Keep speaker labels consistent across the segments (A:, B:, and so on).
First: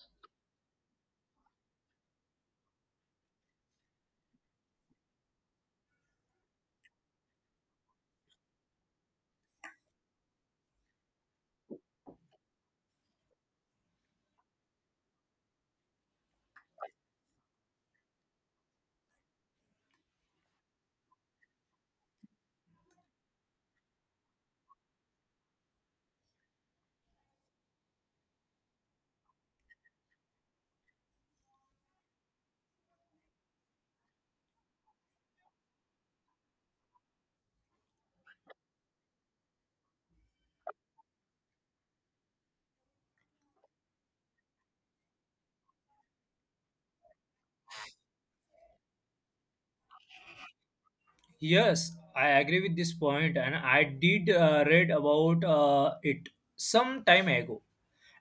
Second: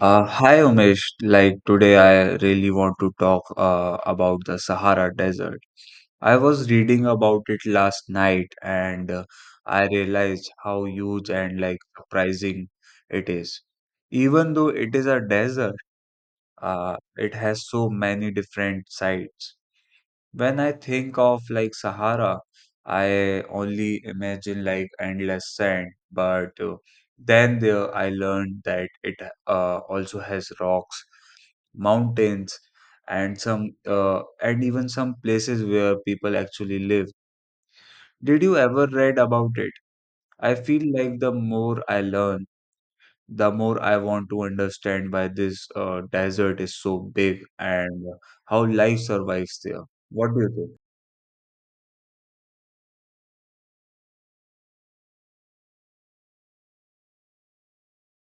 A: Hi Umesh, like today I really want to talk about the Sahara Desert. I was reading about it last night and I realized how huge and like surprising it is. Even though it is a desert, it has so many different sides. When I think of like Sahara, I only imagine like endless sand, but then there I learned that it also has rocks, mountains, and some and even some places where people actually live. Did you ever read about it? I feel like the more I learn, the more I want to understand why this desert is so big and how life survives there. What do you think?
B: Yes, I agree with this point, and I did read about it some time ago,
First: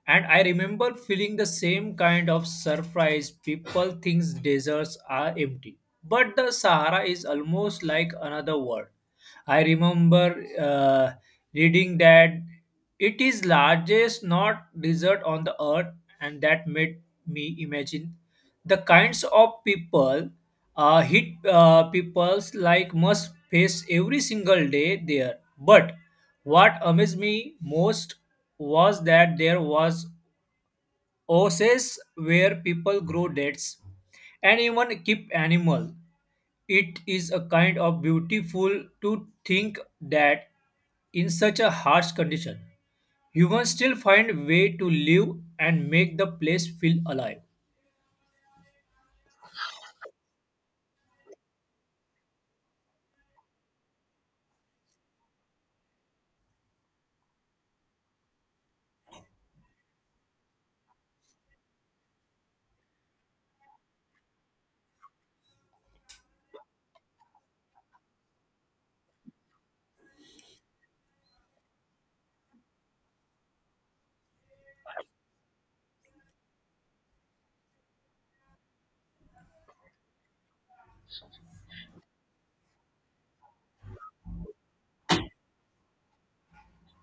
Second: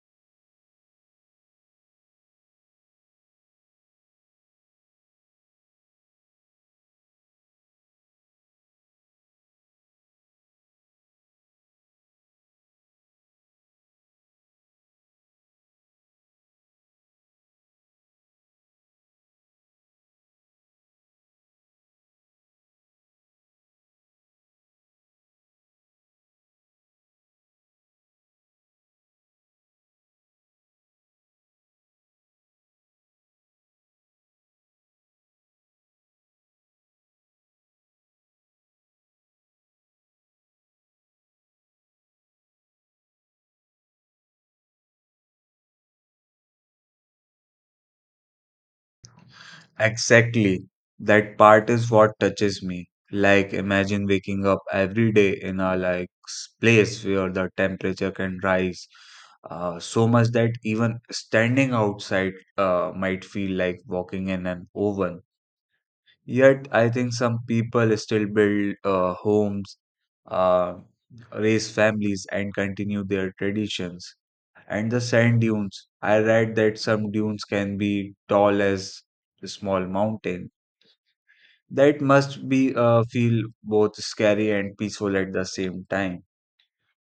B: and I remember feeling the same kind of surprise. People think deserts are empty, but the Sahara is almost like another world. I remember reading that it is largest not desert on the earth, and that made me imagine the kinds of people hit people's like must face every single day there, but what amazed me most was that there was oases where people grow dates and even keep animal. It is a kind of beautiful to think that in such a harsh condition, humans still find way to live and make the place feel alive.
A: Exactly. That part is what touches me. Like, imagine waking up every day in a like place where the temperature can rise so much that even standing outside might feel like walking in an oven. Yet, I think some people still build homes, uh, raise families, and continue their traditions. And the sand dunes, I read that some dunes can be tall as small mountains that must be feel both scary and peaceful at the same time.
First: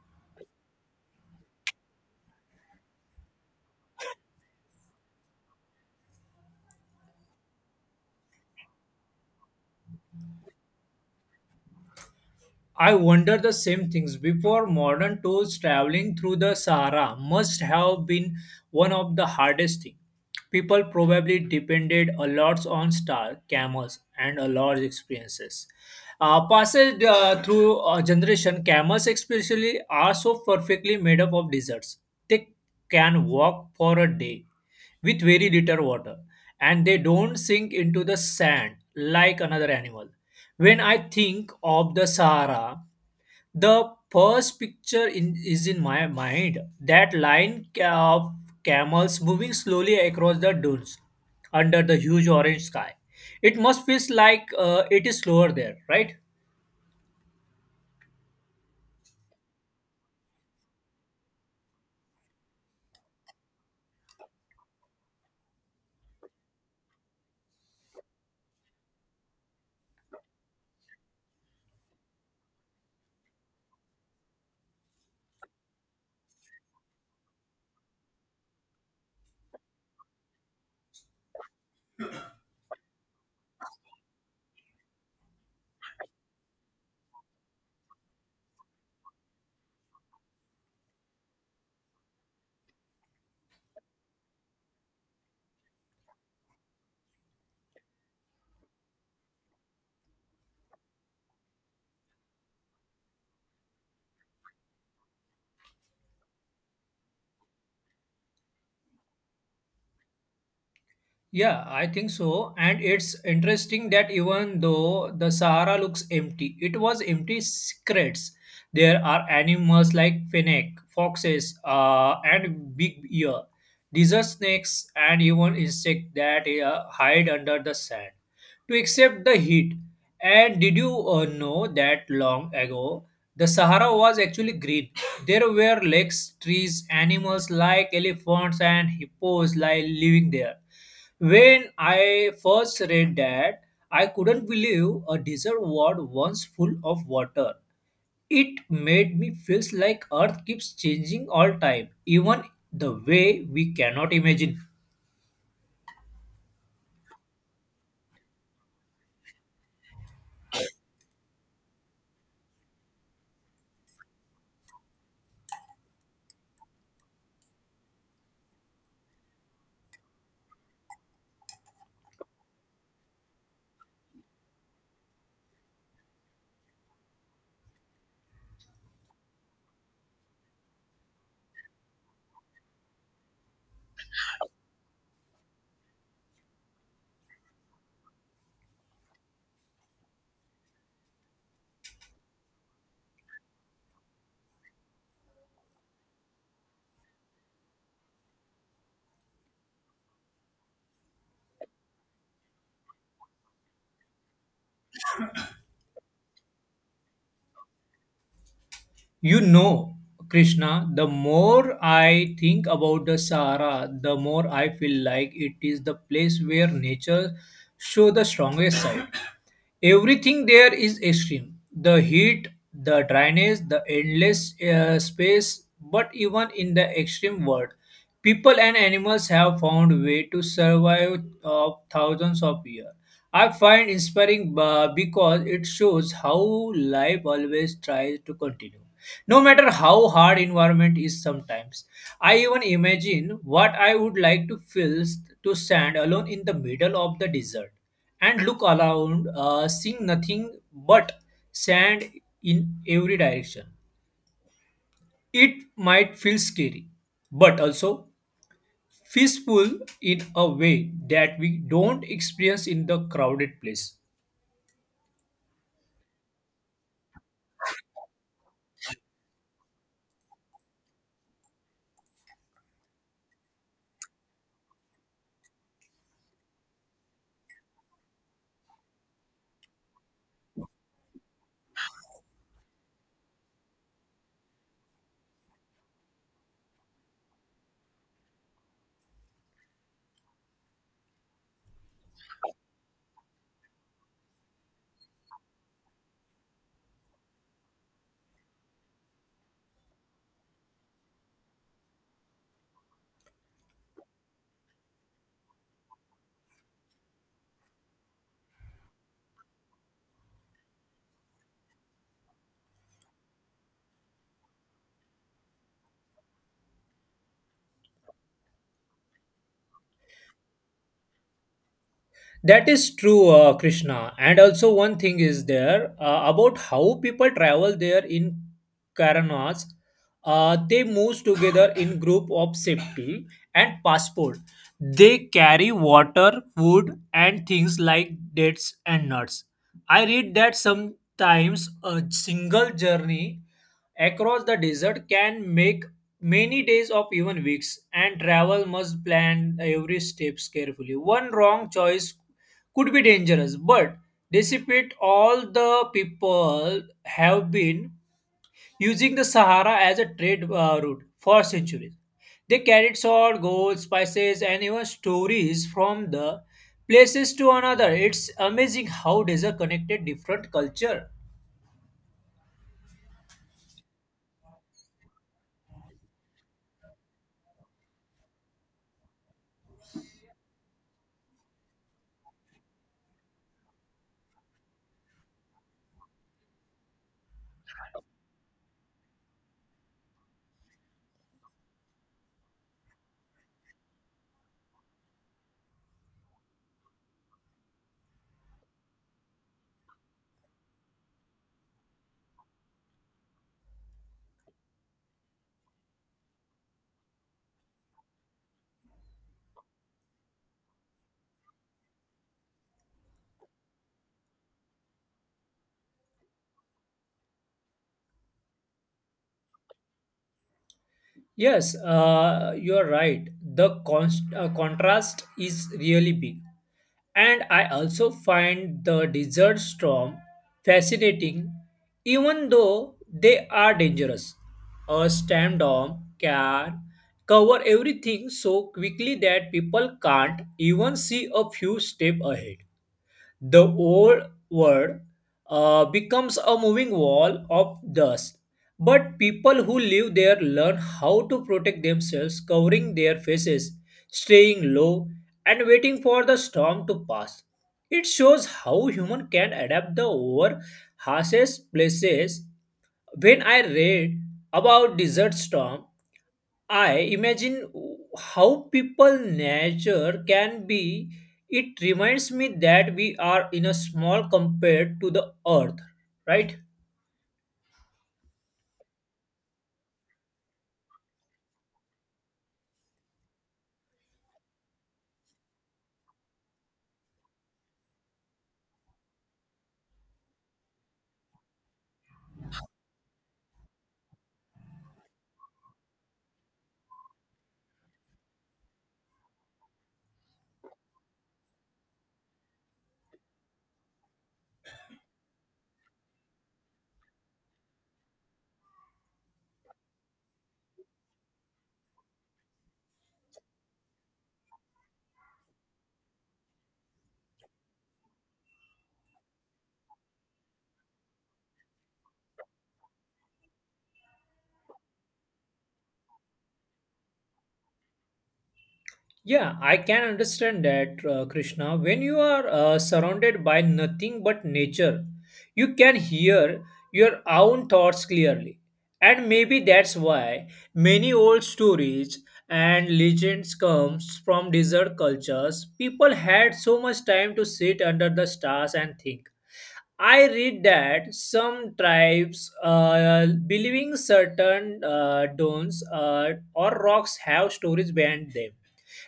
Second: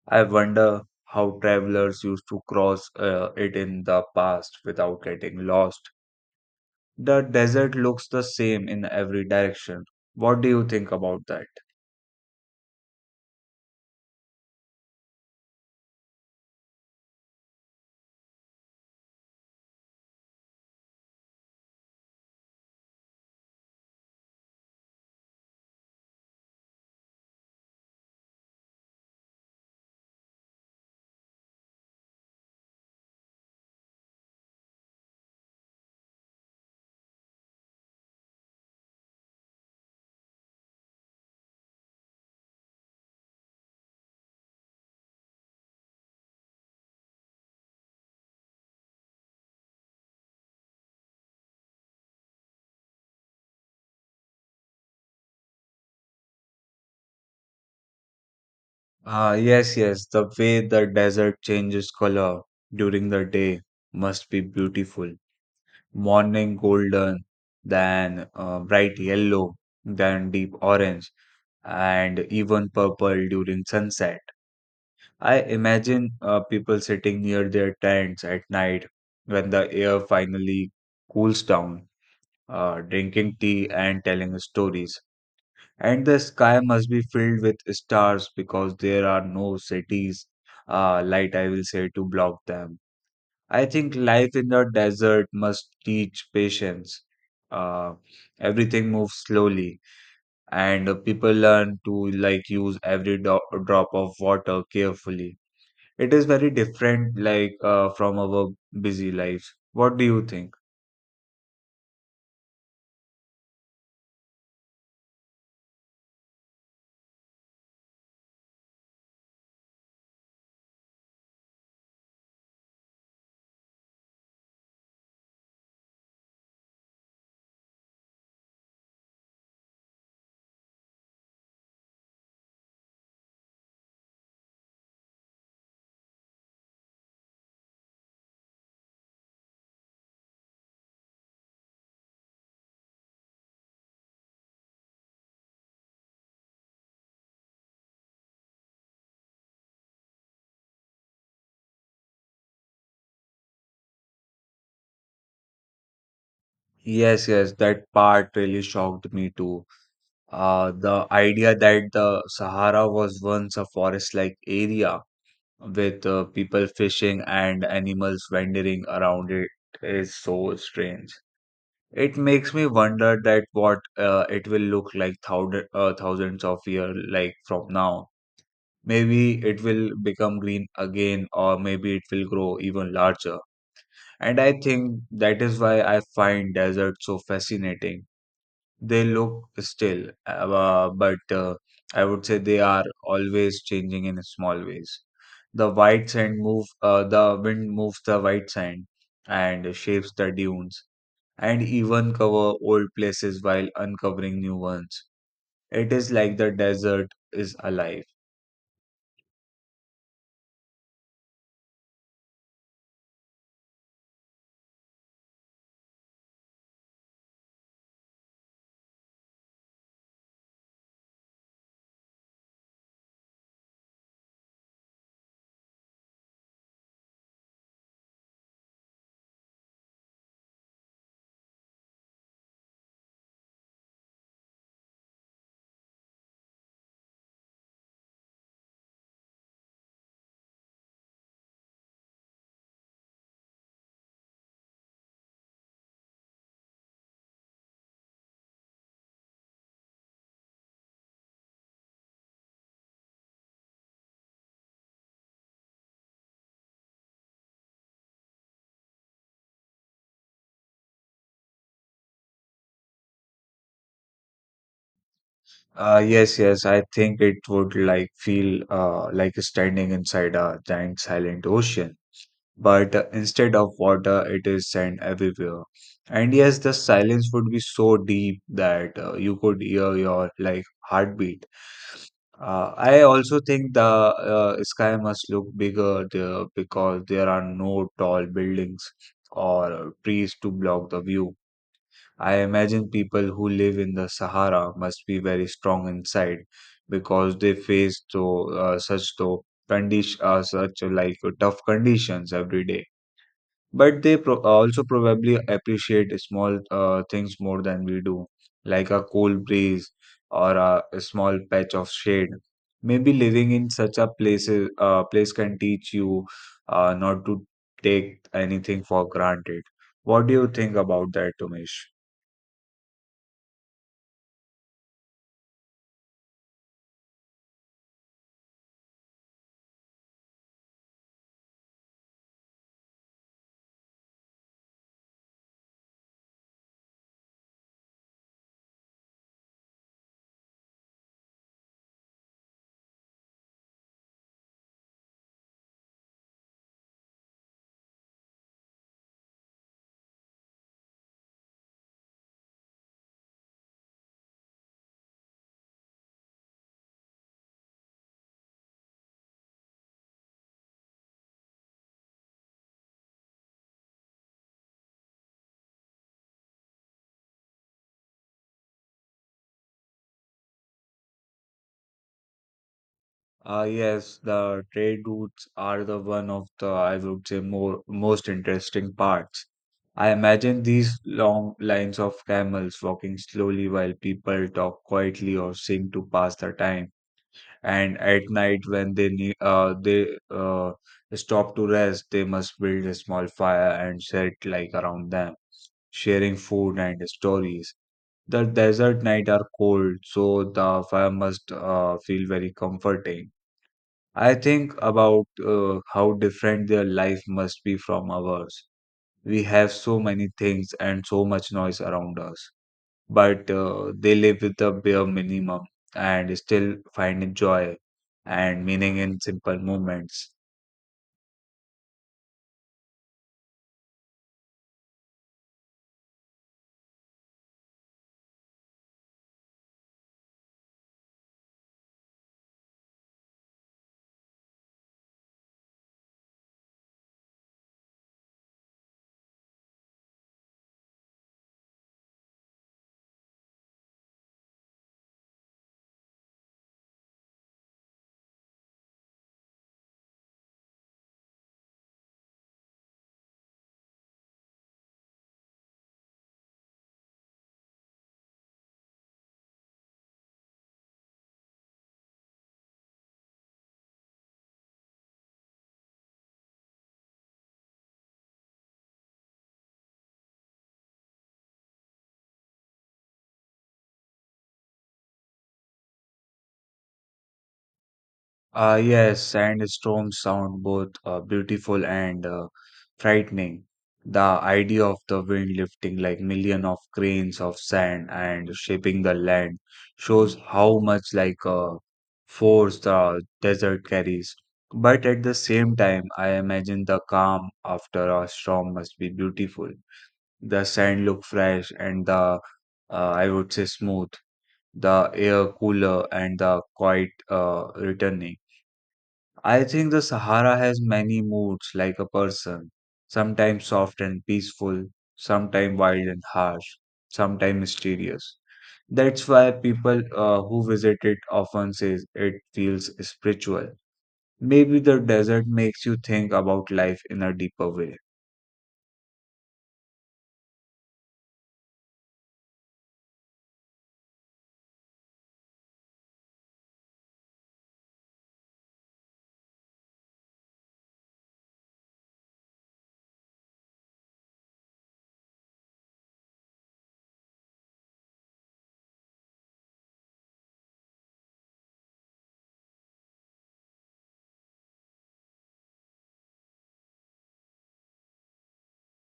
A: I wonder how travelers used to cross it in the past without getting lost. The desert looks the same in every direction. What do you think about that?
B: I wonder the same things. Before modern tours, traveling through the Sahara must have been one of the hardest things. People probably depended a lot on star camels and a lot of experiences. Passage through a generation, camels especially are so perfectly made up of deserts. They can walk for a day with very little water, and they don't sink into the sand like another animal. When I think of the Sahara, the first picture in, is in my mind. That line of camels moving slowly across the dunes under the huge orange sky. It must feel like it is slower there, right?
A: Ah, yes, yes, the way the desert changes color during the day must be beautiful. Morning golden, then bright yellow, then deep orange, and even purple during sunset. I imagine people sitting near their tents at night when the air finally cools down, drinking tea and telling stories. And the sky must be filled with stars because there are no cities, light, I will say, to block them. I think life in the desert must teach patience. Uh, Everything moves slowly and people learn to like use every drop of water carefully. It is very different like from our busy lives. What do you think?
B: Yeah, I think so. And it's interesting that even though the Sahara looks empty, it was empty secrets. There are animals like fennec, foxes, and big ear, desert snakes, and even insects that hide under the sand to accept the heat. And did you know that long ago, the Sahara was actually green? There were lakes, trees, animals like elephants and hippos living there. When I first read that, I couldn't believe a desert was once full of water. It made me feel like Earth keeps changing all time, even the way we cannot imagine.
A: Yes, yes, that part really shocked me too. The idea that the Sahara was once a forest-like area with people fishing and animals wandering around it is so strange. It makes me wonder that what it will look like thousand, thousands of years like from now. Maybe it will become green again or maybe it will grow even larger, and I think that is why I find deserts so fascinating. They look still but I would say they are always changing in small ways. The white sand move the wind moves the white sand and shapes the dunes and even cover old places while uncovering new ones. It is like the desert is alive.
B: You know, Krishna, the more I think about the Sahara, the more I feel like it is the place where nature shows the strongest side. Everything there is extreme. The heat, the dryness, the endless space, but even in the extreme world, people and animals have found way to survive thousands of years. I find inspiring because it shows how life always tries to continue, no matter how hard environment is sometimes. I even imagine what I would like to to stand alone in the middle of the desert and look around, seeing nothing but sand in every direction. It might feel scary, but also peaceful in a way that we don't experience in the crowded place.
A: Yes, yes, I think it would like feel like standing inside a giant silent ocean, but instead of water, it is sand everywhere. And yes, the silence would be so deep that you could hear your like heartbeat. I also think the sky must look bigger there because there are no tall buildings or trees to block the view. I imagine people who live in the Sahara must be very strong inside because they face so such tough conditions every day. But they also probably appreciate small things more than we do, like a cold breeze or a small patch of shade. Maybe living in such a place can teach you not to take anything for granted. What do you think about that, Tumesh?
B: That is true, Krishna. And also, one thing is there about how people travel there in Karanas. They move together in group of safety and passport. They carry water, food, and things like dates and nuts. I read that sometimes a single journey across the desert can make many days of even weeks, and travel must plan every steps carefully. One wrong choice could be dangerous, but dissipate all the people have been using the Sahara as a trade route for centuries. They carried salt, gold, spices, and even stories from the places to another. It's amazing how desert connected different culture.
A: Yes, the trade routes are the one of the, I would say, more most interesting parts. I imagine these long lines of camels walking slowly while people talk quietly or sing to pass the time. And at night, when they stop to rest, they must build a small fire and set like around them, sharing food and stories. The desert night are cold, so the fire must feel very comforting. I think about how different their life must be from ours. We have so many things and so much noise around us, but they live with the bare minimum and still find joy and meaning in simple moments.
B: Yes, you are right. The contrast is really big. And I also find the desert storm fascinating, even though they are dangerous. A storm can cover everything so quickly that people can't even see a few steps ahead. The old world becomes a moving wall of dust. But people who live there learn how to protect themselves, covering their faces, staying low, and waiting for the storm to pass. It shows how human can adapt the over harshest places. When I read about desert storm, I imagine how people nature can be. It reminds me that we are in a small compared to the earth, right?
A: Yes, sandstorms sound both beautiful and frightening. The idea of the wind lifting like million of grains of sand and shaping the land shows how much force the desert carries. But at the same time, I imagine the calm after a storm must be beautiful. The sand look fresh and the I would say smooth. The air cooler and the quiet returning. I think the Sahara has many moods like a person, sometimes soft and peaceful, sometimes wild and harsh, sometimes mysterious. That's why people who visit it often say it feels spiritual. Maybe the desert makes you think about life in a deeper way.
B: Yeah, I can understand that, Krishna. When you are surrounded by nothing but nature, you can hear your own thoughts clearly. And maybe that's why many old stories and legends comes from desert cultures. People had so much time to sit under the stars and think. I read that some tribes believing certain stones or rocks have stories behind them,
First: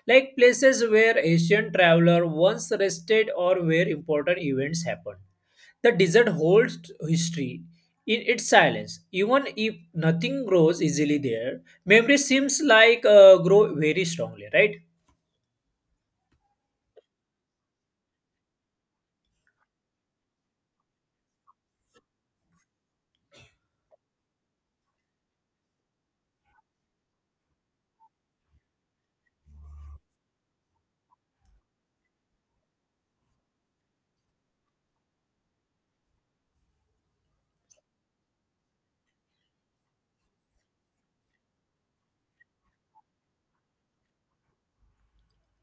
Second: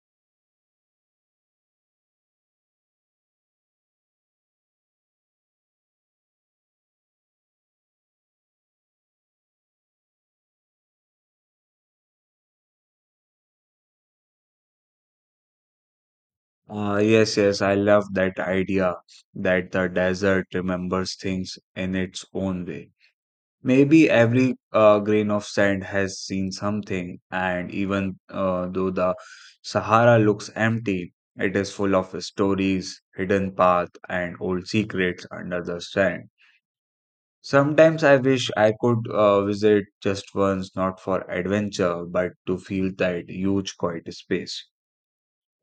B: like places where Asian traveler once rested or where important events happened. The desert holds history in its silence. Even if nothing grows easily there, memory seems like grow very strongly, right?
A: Yes, yes, I love that idea that the desert remembers things in its own way. Maybe every grain of sand has seen something, and even though the Sahara looks empty, it is full of stories, hidden paths, and old secrets under the sand. Sometimes I wish I could visit just once, not for adventure, but to feel that huge quiet space.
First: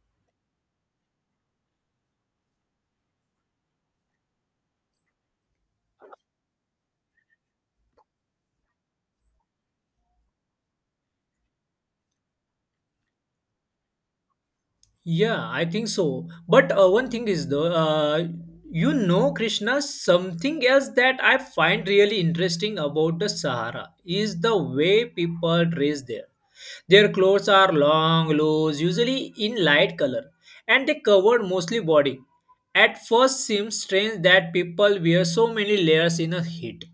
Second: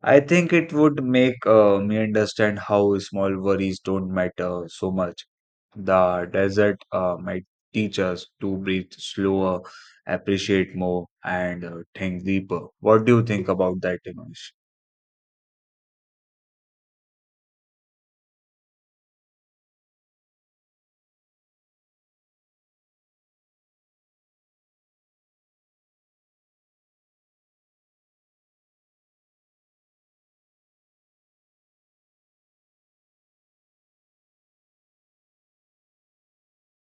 A: I think it would make me understand how small worries don't matter so much. The desert might teach us to breathe slower, appreciate more, and think deeper. What do you think about that, Dinesh?
B: Yeah, I think so. But one thing is though, you know, Krishna, something else that I find really interesting about the Sahara is the way people dress there. Their clothes are long, loose, usually in light color, and they cover mostly body. At first seems strange that people wear so many layers in a heat.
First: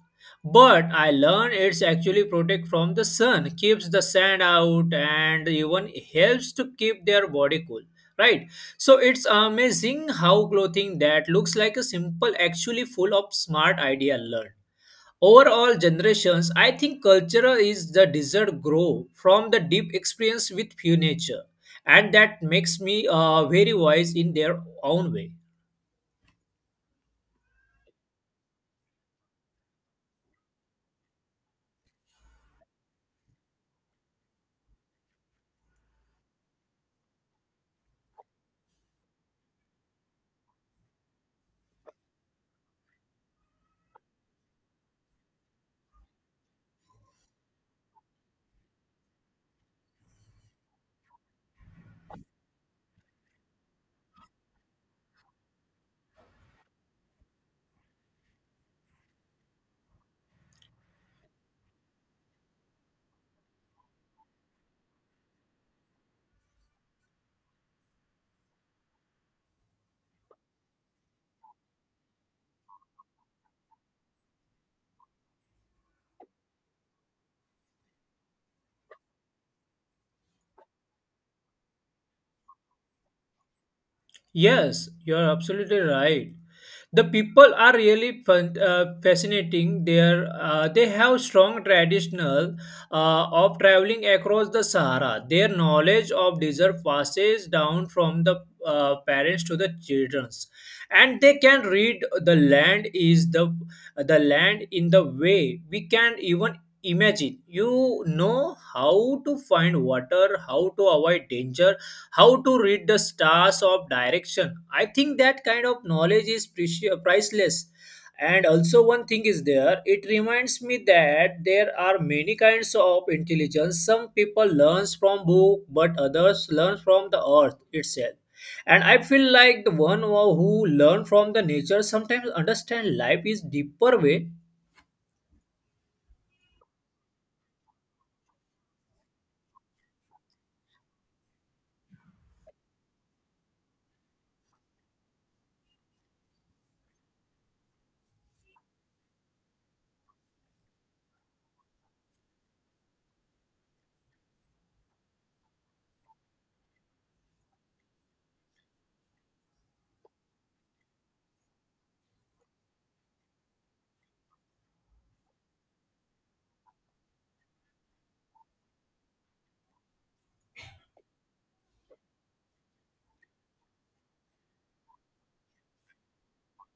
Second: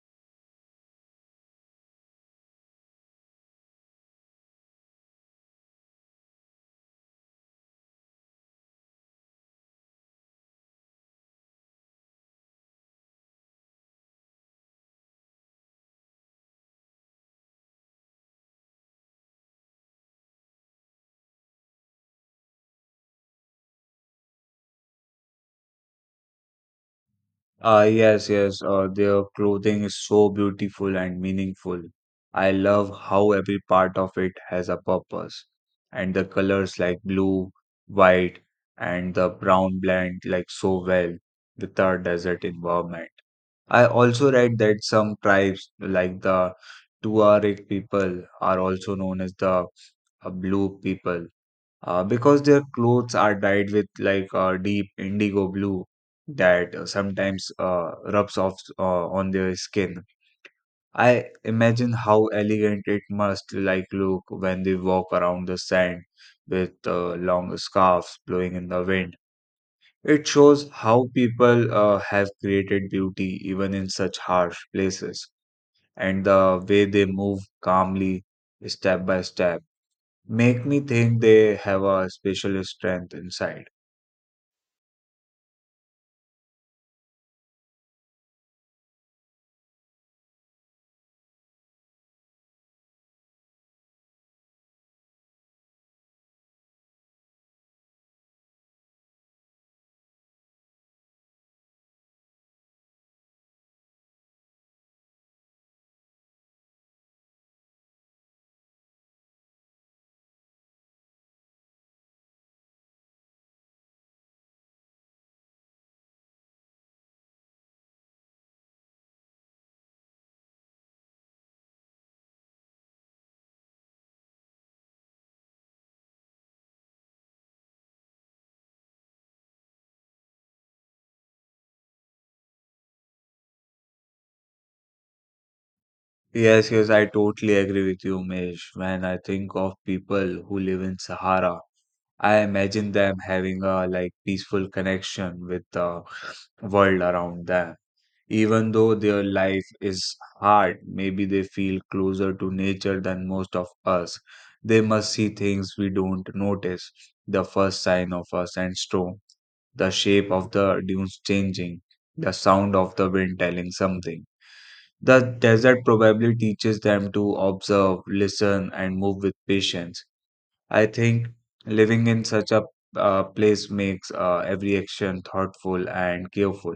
B: But I learned it's actually protect from the sun, keeps the sand out, and even helps to keep their body cool. Right? So it's amazing how clothing that looks like a simple actually full of smart idea learned overall generations. I think culture is the desired grow from the deep experience with pure nature, and that makes me very wise in their own way.
A: Yes, yes. Their clothing is so beautiful and meaningful. I love how every part of it has a purpose, and the colors like blue, white, and the brown blend like so well with our desert environment. I also read that some tribes, like the Tuareg people, are also known as the blue people because their clothes are dyed with deep indigo blue that sometimes rubs off on their skin. I imagine how elegant it must like look when they walk around the sand with long scarves blowing in the wind. It shows how people have created beauty even in such harsh places, and the way they move calmly, step by step, make me think they have a special strength inside.
B: Yes, you're absolutely right. The people are really fascinating there. They have strong traditional of traveling across the Sahara. Their knowledge of desert passes down from the parents to the childrens, and they can read the the land in the way we can even imagine. You know how to find water, how to avoid danger, how to read the stars of direction. I think that kind of knowledge is priceless. And also, one thing is there, it reminds me that there are many kinds of intelligence. Some people learns from book, but others learn from the earth itself. And I feel like the one who learn from the nature sometimes understand life is deeper way.
A: Yes, yes, I totally agree with you, Mesh. When I think of people who live in Sahara, I imagine them having a like peaceful connection with the world around them. Even though their life is hard, maybe they feel closer to nature than most of us. They must see things we don't notice, the first sign of a sandstorm, the shape of the dunes changing, the sound of the wind telling something. The desert probably teaches them to observe, listen, and move with patience. I think living in such a place makes every action thoughtful and careful.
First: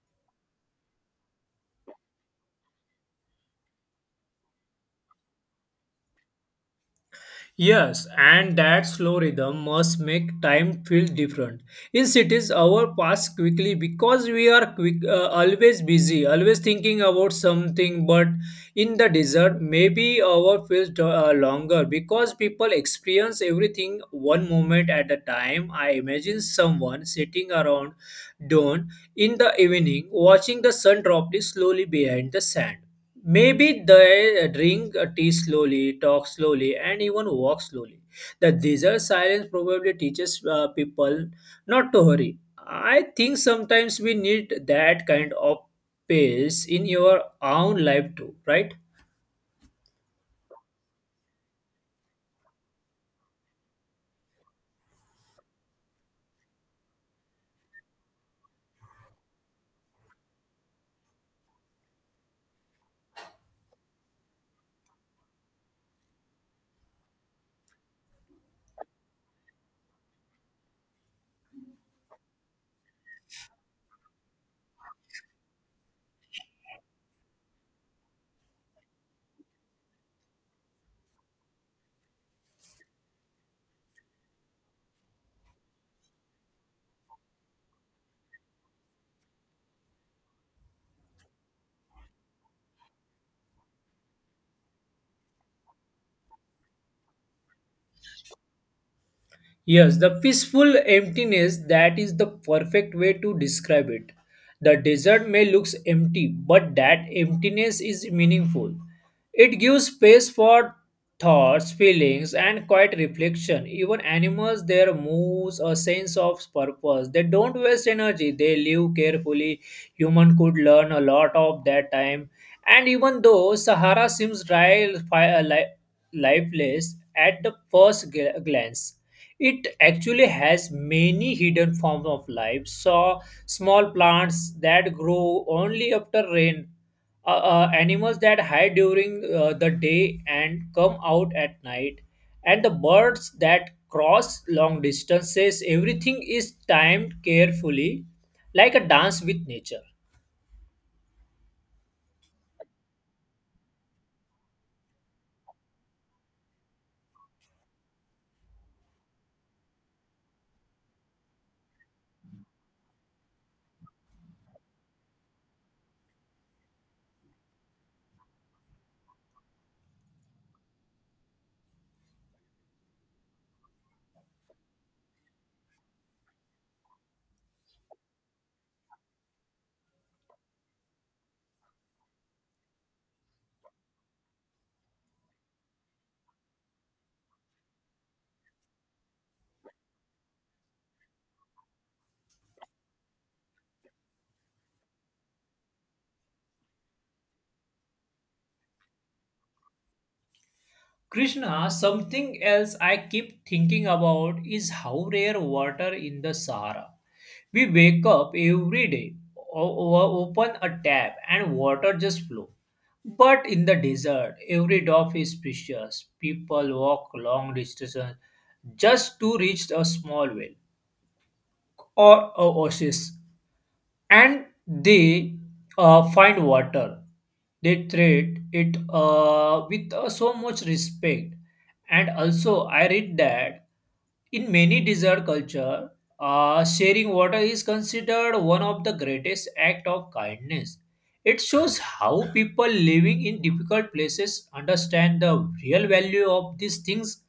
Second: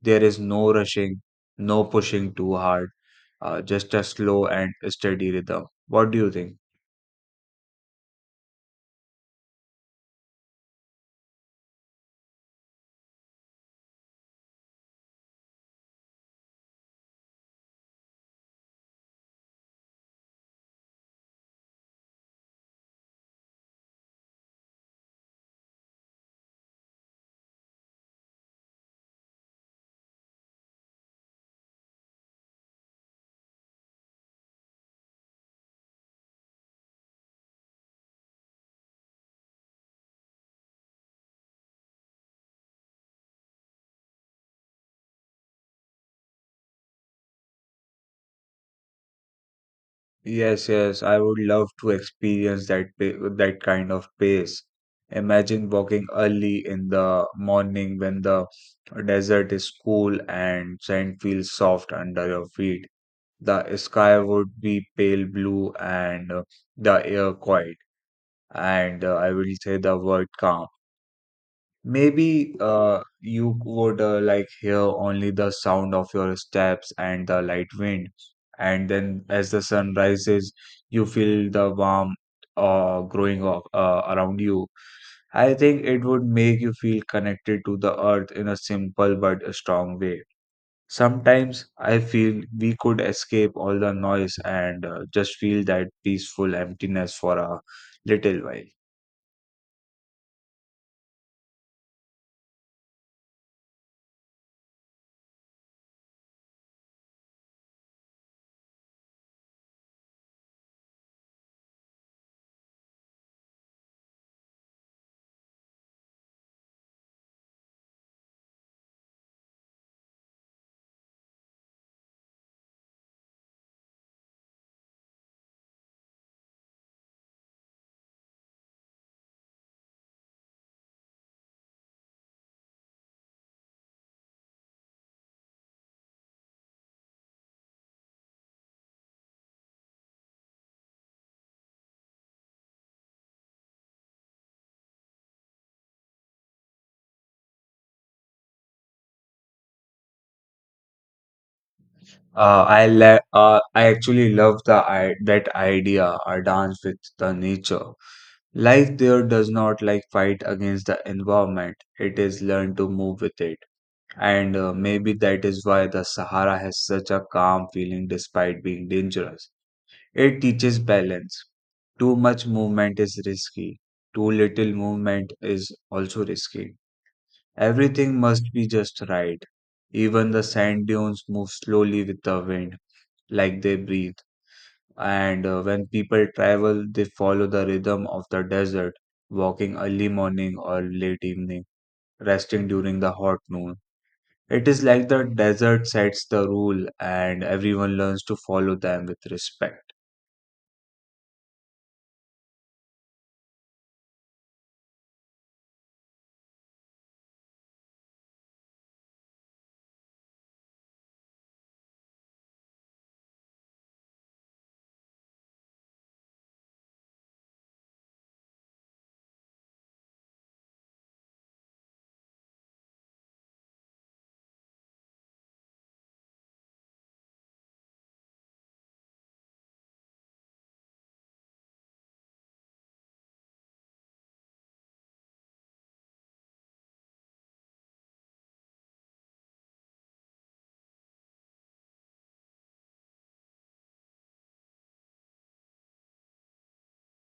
A: There is no rushing, no pushing too hard, just a slow and steady rhythm. What do you think?
B: Yes, and that slow rhythm must make time feel different. In cities, hour pass quickly because we are quick, always busy, always thinking about something. But in the desert, maybe hour feels longer because people experience everything one moment at a time. I imagine someone sitting around dawn in the evening, watching the sun drop slowly behind the sand. Maybe they drink tea slowly, talk slowly, and even walk slowly. The desert silence probably teaches people not to hurry. I think sometimes we need that kind of pace in your own life too, right?
A: Yes, yes, I would love to experience that kind of pace. Imagine walking early in the morning when the desert is cool and sand feels soft under your feet. The sky would be pale blue and the air quiet. And I will say the word calm. Maybe you would like hear only the sound of your steps and the light wind, and then as the sun rises, you feel the warmth growing up around you. I think it would make you feel connected to the earth in a simple but a strong way. Sometimes I feel we could escape all the noise and just feel that peaceful emptiness for a little while.
B: Yes, the peaceful emptiness, that is the perfect way to describe it. The desert may looks empty, but that emptiness is meaningful. It gives space for thoughts, feelings, and quiet reflection. Even animals there moves a sense of purpose. They don't waste energy, they live carefully. Human could learn a lot of that time. And even though Sahara seems dry, lifeless at the first glance. It actually has many hidden forms of life. So, small plants that grow only after rain, animals that hide during the day and come out at night, and the birds that cross long distances. Everything is timed carefully, like a dance with nature.
A: I actually love the I that idea, a dance with the nature. Life there does not like fight against the environment. It is learn to move with it. And maybe that is why the Sahara has such a calm feeling despite being dangerous. It teaches balance. Too much movement is risky. Too little movement is also risky. Everything must be just right. Even the sand dunes move slowly with the wind like they breathe. And when people travel, they follow the rhythm of the desert, walking early morning or late evening, resting during the hot noon. It is like the desert sets the rule and everyone learns to follow them with respect.
B: Krishna, something else I keep thinking about is how rare water in the Sahara. We wake up every day, open a tap, and water just flows. But in the desert, every drop is precious. People walk long distances just to reach a small well or a oasis, and they find water. They treat it with so much respect. And also, I read that in many desert culture, sharing water is considered one of the greatest act of kindness. It shows how people living in difficult places understand the real value of these things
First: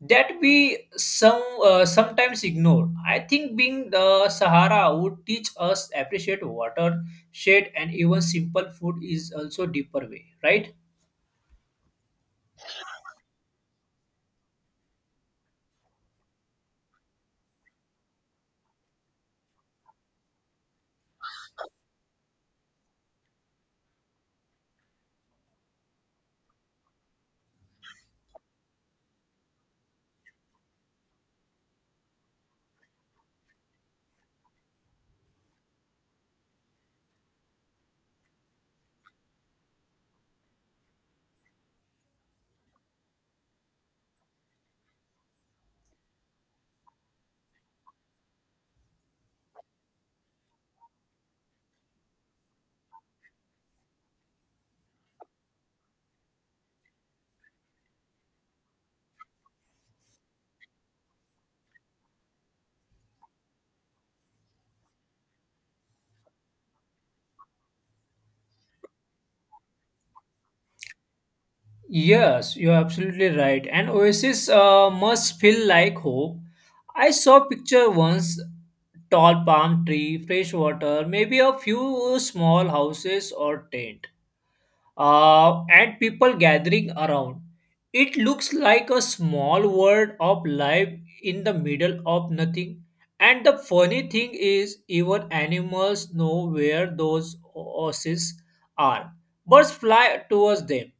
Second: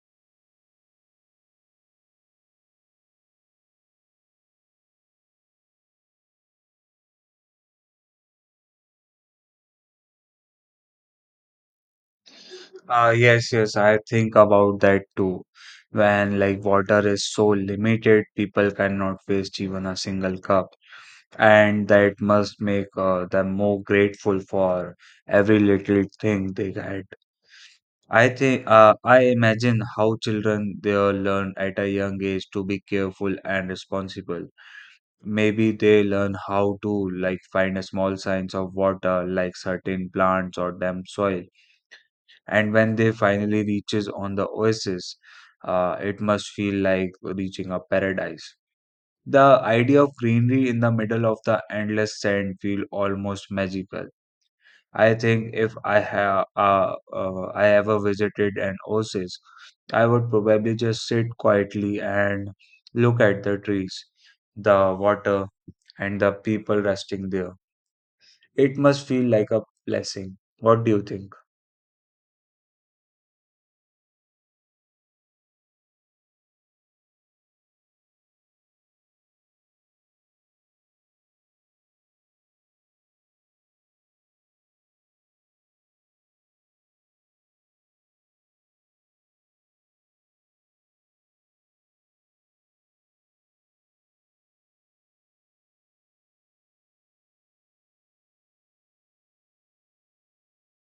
B: that we sometimes ignore. I think being the Sahara would teach us appreciate water, shade, and even simple food is also deeper way, right?
A: Ah, yes, yes, I think about that too. When like water is so limited, people cannot waste even a single cup. And that must make them more grateful for every little thing they had. I think I imagine how children they all learn at a young age to be careful and responsible. Maybe they learn how to like find a small signs of water, like certain plants or damp soil. And when they finally reaches on the oasis, it must feel like reaching a paradise. The idea of greenery in the middle of the endless sand feel almost magical. I think if I have I ever visited an oasis, I would probably just sit quietly and look at the trees, the water, and the people resting there. It must feel like a blessing. What do you think?
B: Yes, you're absolutely right. And oasis must feel like hope. I saw picture once, tall palm tree, fresh water, maybe a few small houses or tent, and people gathering around. It looks like a small world of life in the middle of nothing. And the funny thing is, even animals know where those oases are. Birds fly towards them,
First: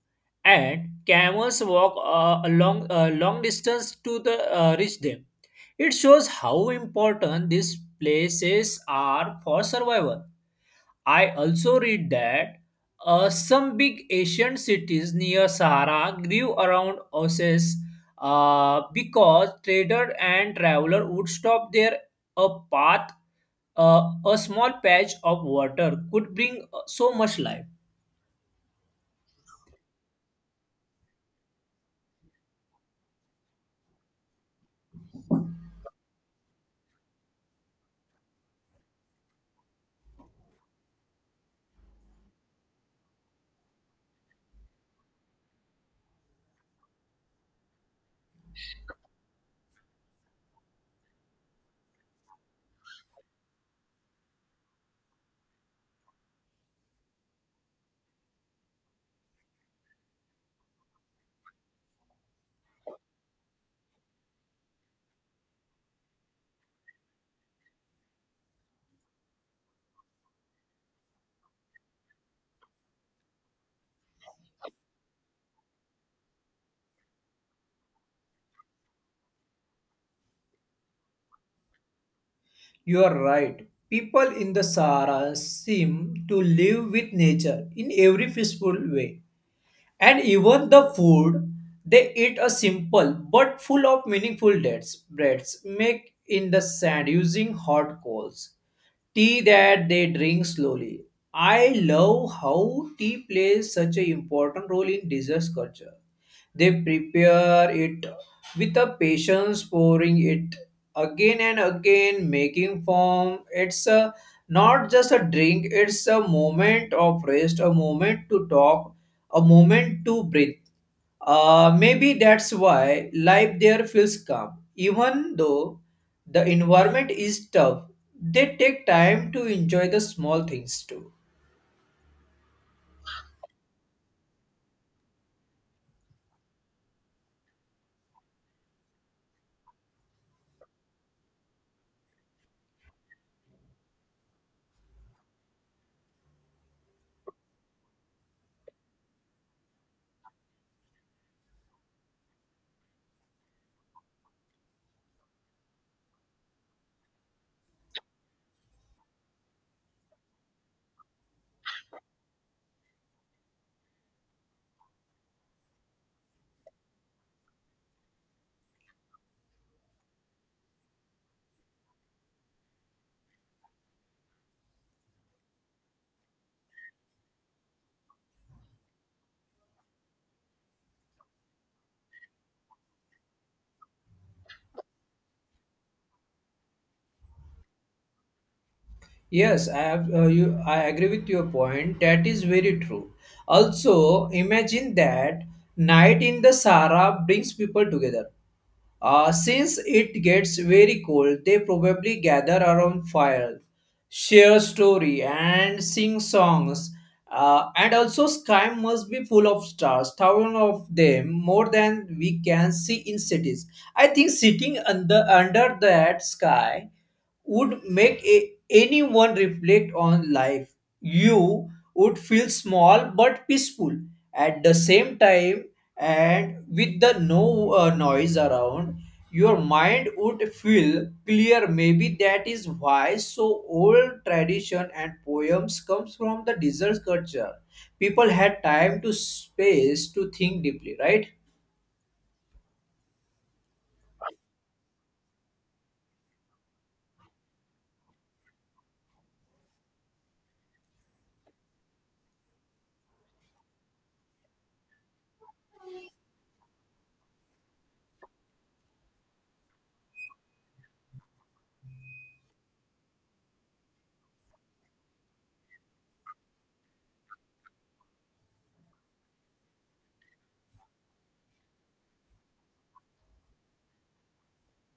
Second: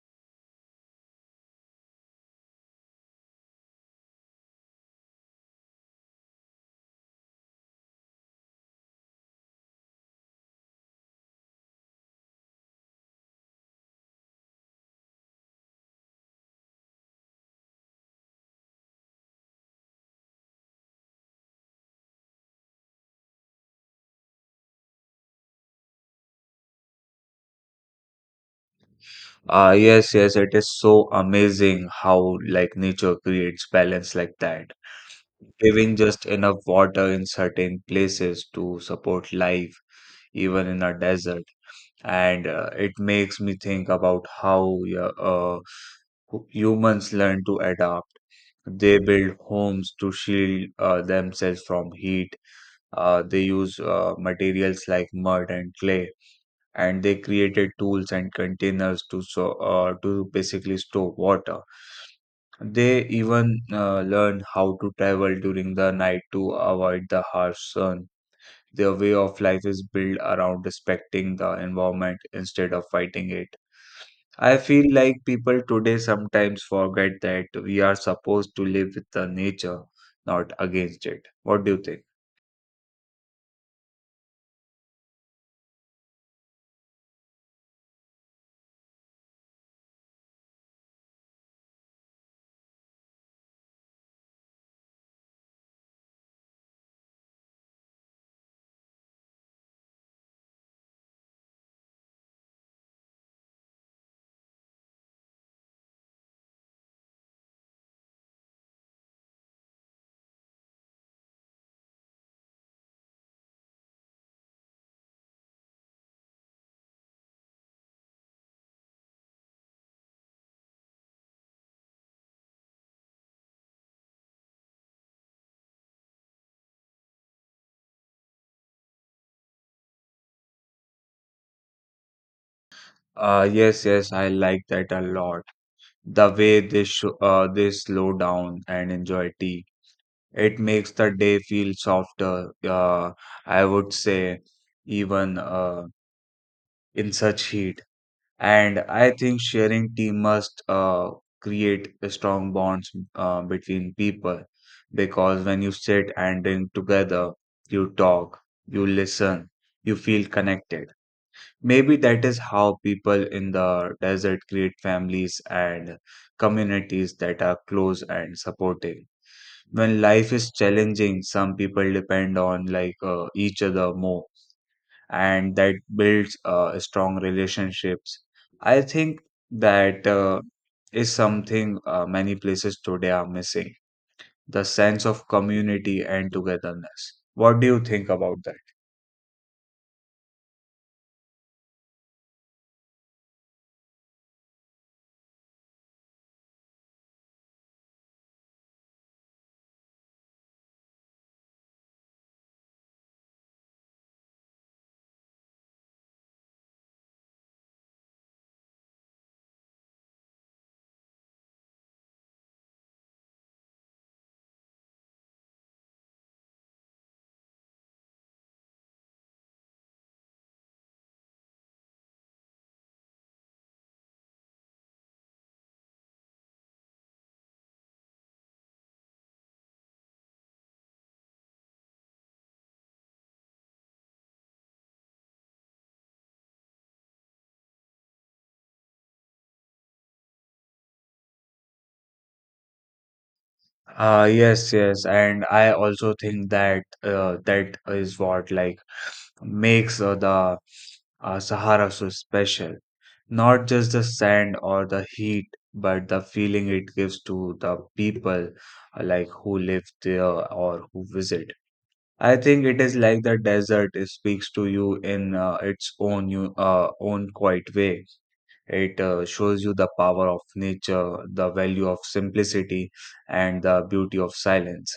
B: and camels walk a long distance to reach them. It shows how important these places are for survival. I also read that some big Asian cities near Sahara grew around oases because trader and traveler would stop there. A path, a small patch of water could bring so much life.
A: Yes, yes, it is so amazing how like nature creates balance like that, giving just enough water in certain places to support life, even in a desert. And it makes me think about how, yeah, humans learn to adapt. They build homes to shield themselves from heat. They use materials like mud and clay, and they created tools and containers to to basically store water. They even learn how to travel during the night to avoid the harsh sun. Their way of life is built around respecting the environment instead of fighting it. I feel like people today sometimes forget that we are supposed to live with the nature, not against it. What do you think?
B: You are right. People in the Sahara seem to live with nature in every peaceful way. And even the food they eat a simple but full of meaningful dates, breads made in the sand using hot coals. Tea that they drink slowly. I love how tea plays such an important role in dessert culture. They prepare it with a patience, pouring it again and again, making foam. It's a, not just a drink, it's a moment of rest, a moment to talk, a moment to breathe. Maybe that's why life there feels calm. Even though the environment is tough, they take time to enjoy the small things too.
A: Yes, yes, I like that a lot. The way they they slow down and enjoy tea. It makes the day feel softer, I would say, even in such heat. And I think sharing tea must create a strong bonds between people, because when you sit and drink together, you talk, you listen, you feel connected. Maybe that is how people in the desert create families and communities that are close and supportive. When life is challenging, some people depend on like each other more, and that builds strong relationships. I think that is something, many places today are missing the sense of community and togetherness. What do you think about that?
B: Yes, I have, I agree with your point. That is very true. Also, imagine that night in the Sahara brings people together. Since it gets very cold, they probably gather around fire, share story, and sing songs. And also, sky must be full of stars, thousands of them, more than we can see in cities. I think sitting under that sky would make a, anyone reflect on life. You would feel small but peaceful at the same time, and with the no noise around, your mind would feel clear. Maybe that is why so old tradition and poems comes from the desert culture. People had time to space to think deeply, right?
A: Yes, yes, and I also think that, that is what like makes the Sahara so special. Not just the sand or the heat, but the feeling it gives to the people, like who live there or who visit. I think it is like the desert, it speaks to you in its own, you own quiet way. It shows you the power of nature, the value of simplicity, and the beauty of silence.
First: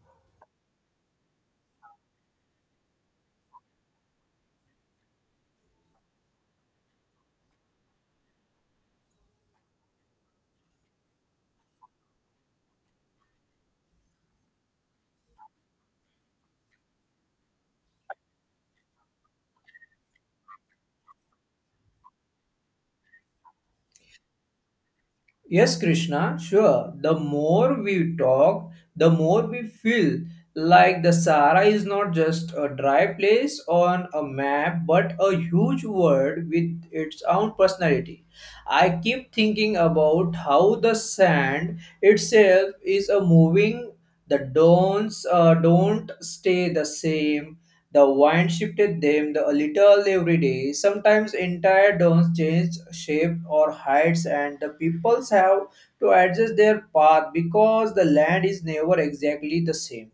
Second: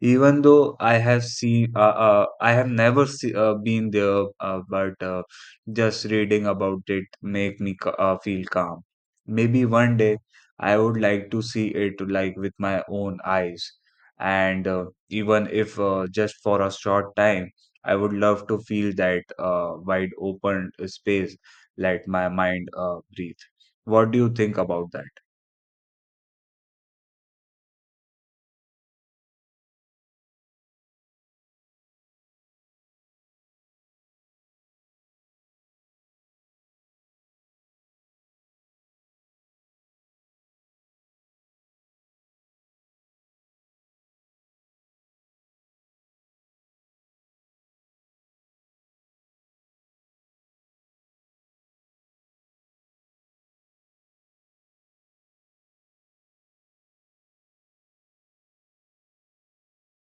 A: Even though I have I have never been there, but just reading about it make me feel calm. Maybe one day I would like to see it like with my own eyes, and even if just for a short time, I would love to feel that wide open space, let my mind breathe. What do you think about that?
B: Yes, Krishna, sure. The more we talk, the more we feel like the Sahara is not just a dry place on a map, but a huge world with its own personality. I keep thinking about how the sand itself is a moving, the dons don't stay the same, the wind shifted them a little every day. Sometimes entire dunes change shape or heights, and the peoples have to adjust their path because the land is never exactly the same.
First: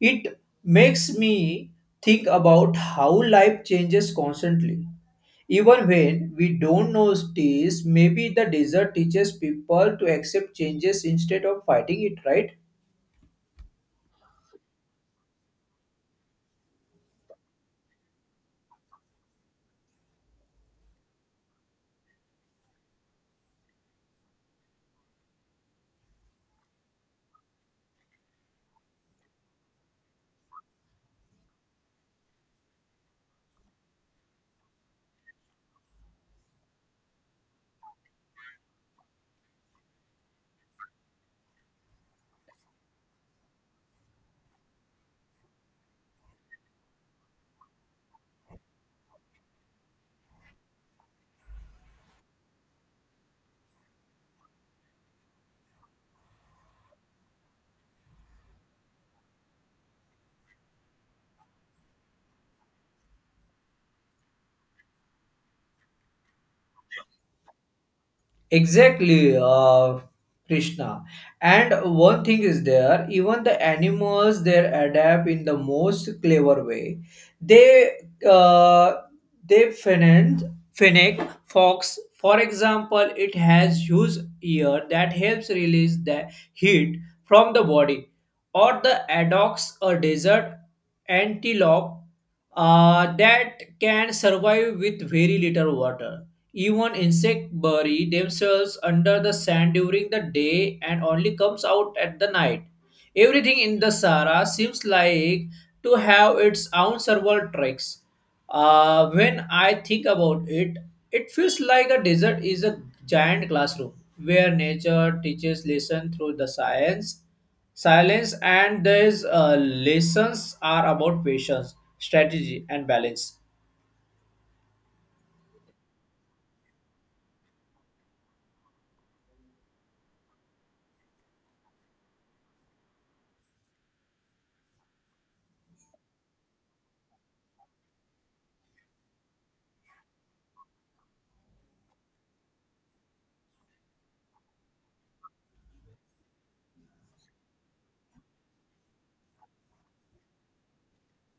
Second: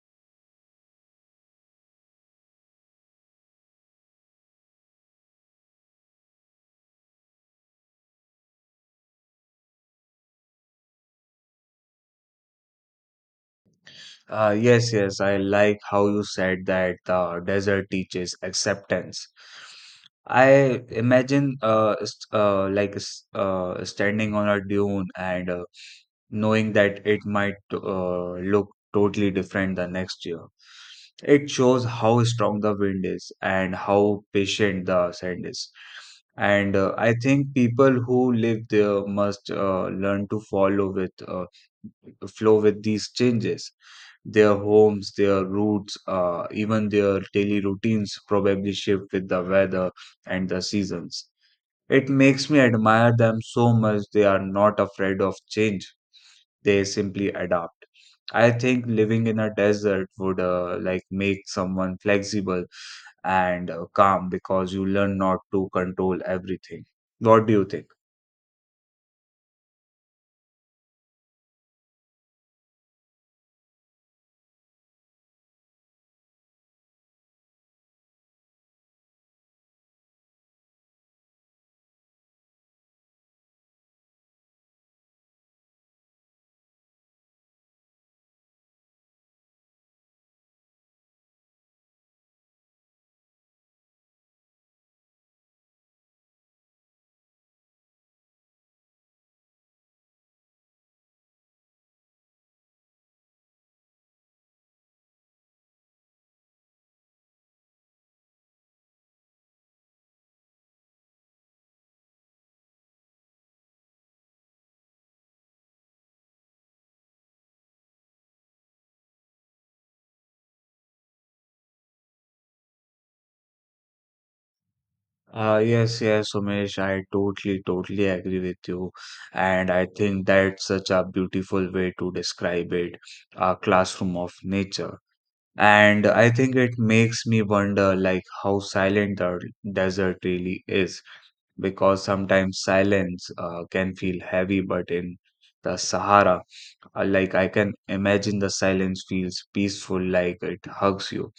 B: It makes me think about how life changes constantly. Even when we don't notice, maybe the desert teaches people to accept changes instead of fighting it, right?
A: Yes, yes, I like how you said that the desert teaches acceptance. I imagine standing on a dune, and knowing that it might look totally different the next year. It shows how strong the wind is and how patient the sand is. And I think people who live there must learn to follow with flow with these changes. Their homes, their routes, even their daily routines probably shift with the weather and the seasons. It makes me admire them so much. They are not afraid of change, they simply adapt. I think living in a desert would like make someone flexible and calm, because you learn not to control everything. What do you think?
B: Exactly, Krishna. And one thing is there, even the animals they adapt in the most clever way. They uh, they finance Finnick Fox, for example, it has huge ear that helps release the heat from the body, or the adox, a desert antelope that can survive with very little water. Even insect bury themselves under the sand during the day and only comes out at the night. Everything in the Sahara seems like to have its own several tracks. When I think about it, it feels like a desert is a giant classroom where nature teaches lessons through the science, silence, and these lessons are about patience, strategy, and balance.
A: Yes, yes, Umesh, I totally, totally agree with you. And I think that's such a beautiful way to describe it, a classroom of nature. And I think it makes me wonder like how silent the desert really is, because sometimes silence can feel heavy, but in the Sahara, like I can imagine the silence feels peaceful, like it hugs you.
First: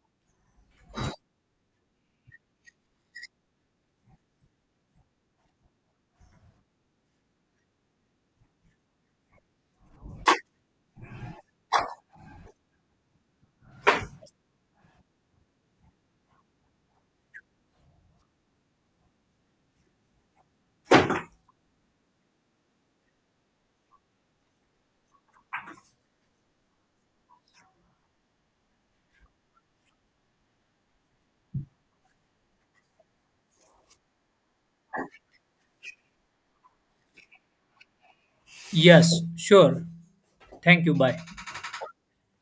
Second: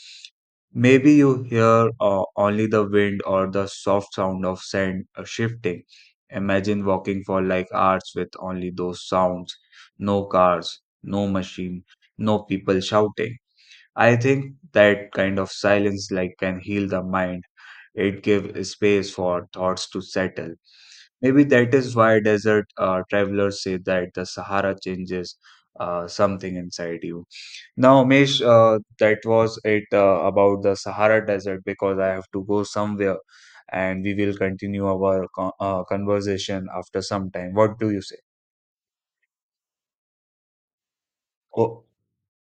A: Maybe you hear only the wind or the soft sound of sand shifting. Imagine walking for like hours with only those sounds. No cars, no machine, no people shouting. I think that kind of silence like can heal the mind. It gives space for thoughts to settle. Maybe that is why desert travelers say that the Sahara changes something inside you. Now, Umesh, that was it about the Sahara Desert, because I have to go somewhere and we will continue our conversation after some time. What do you say?
B: Yes, sure. Thank you. Bye.
A: Oh,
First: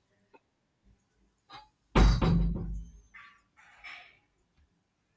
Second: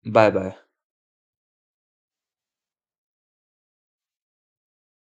A: bye bye.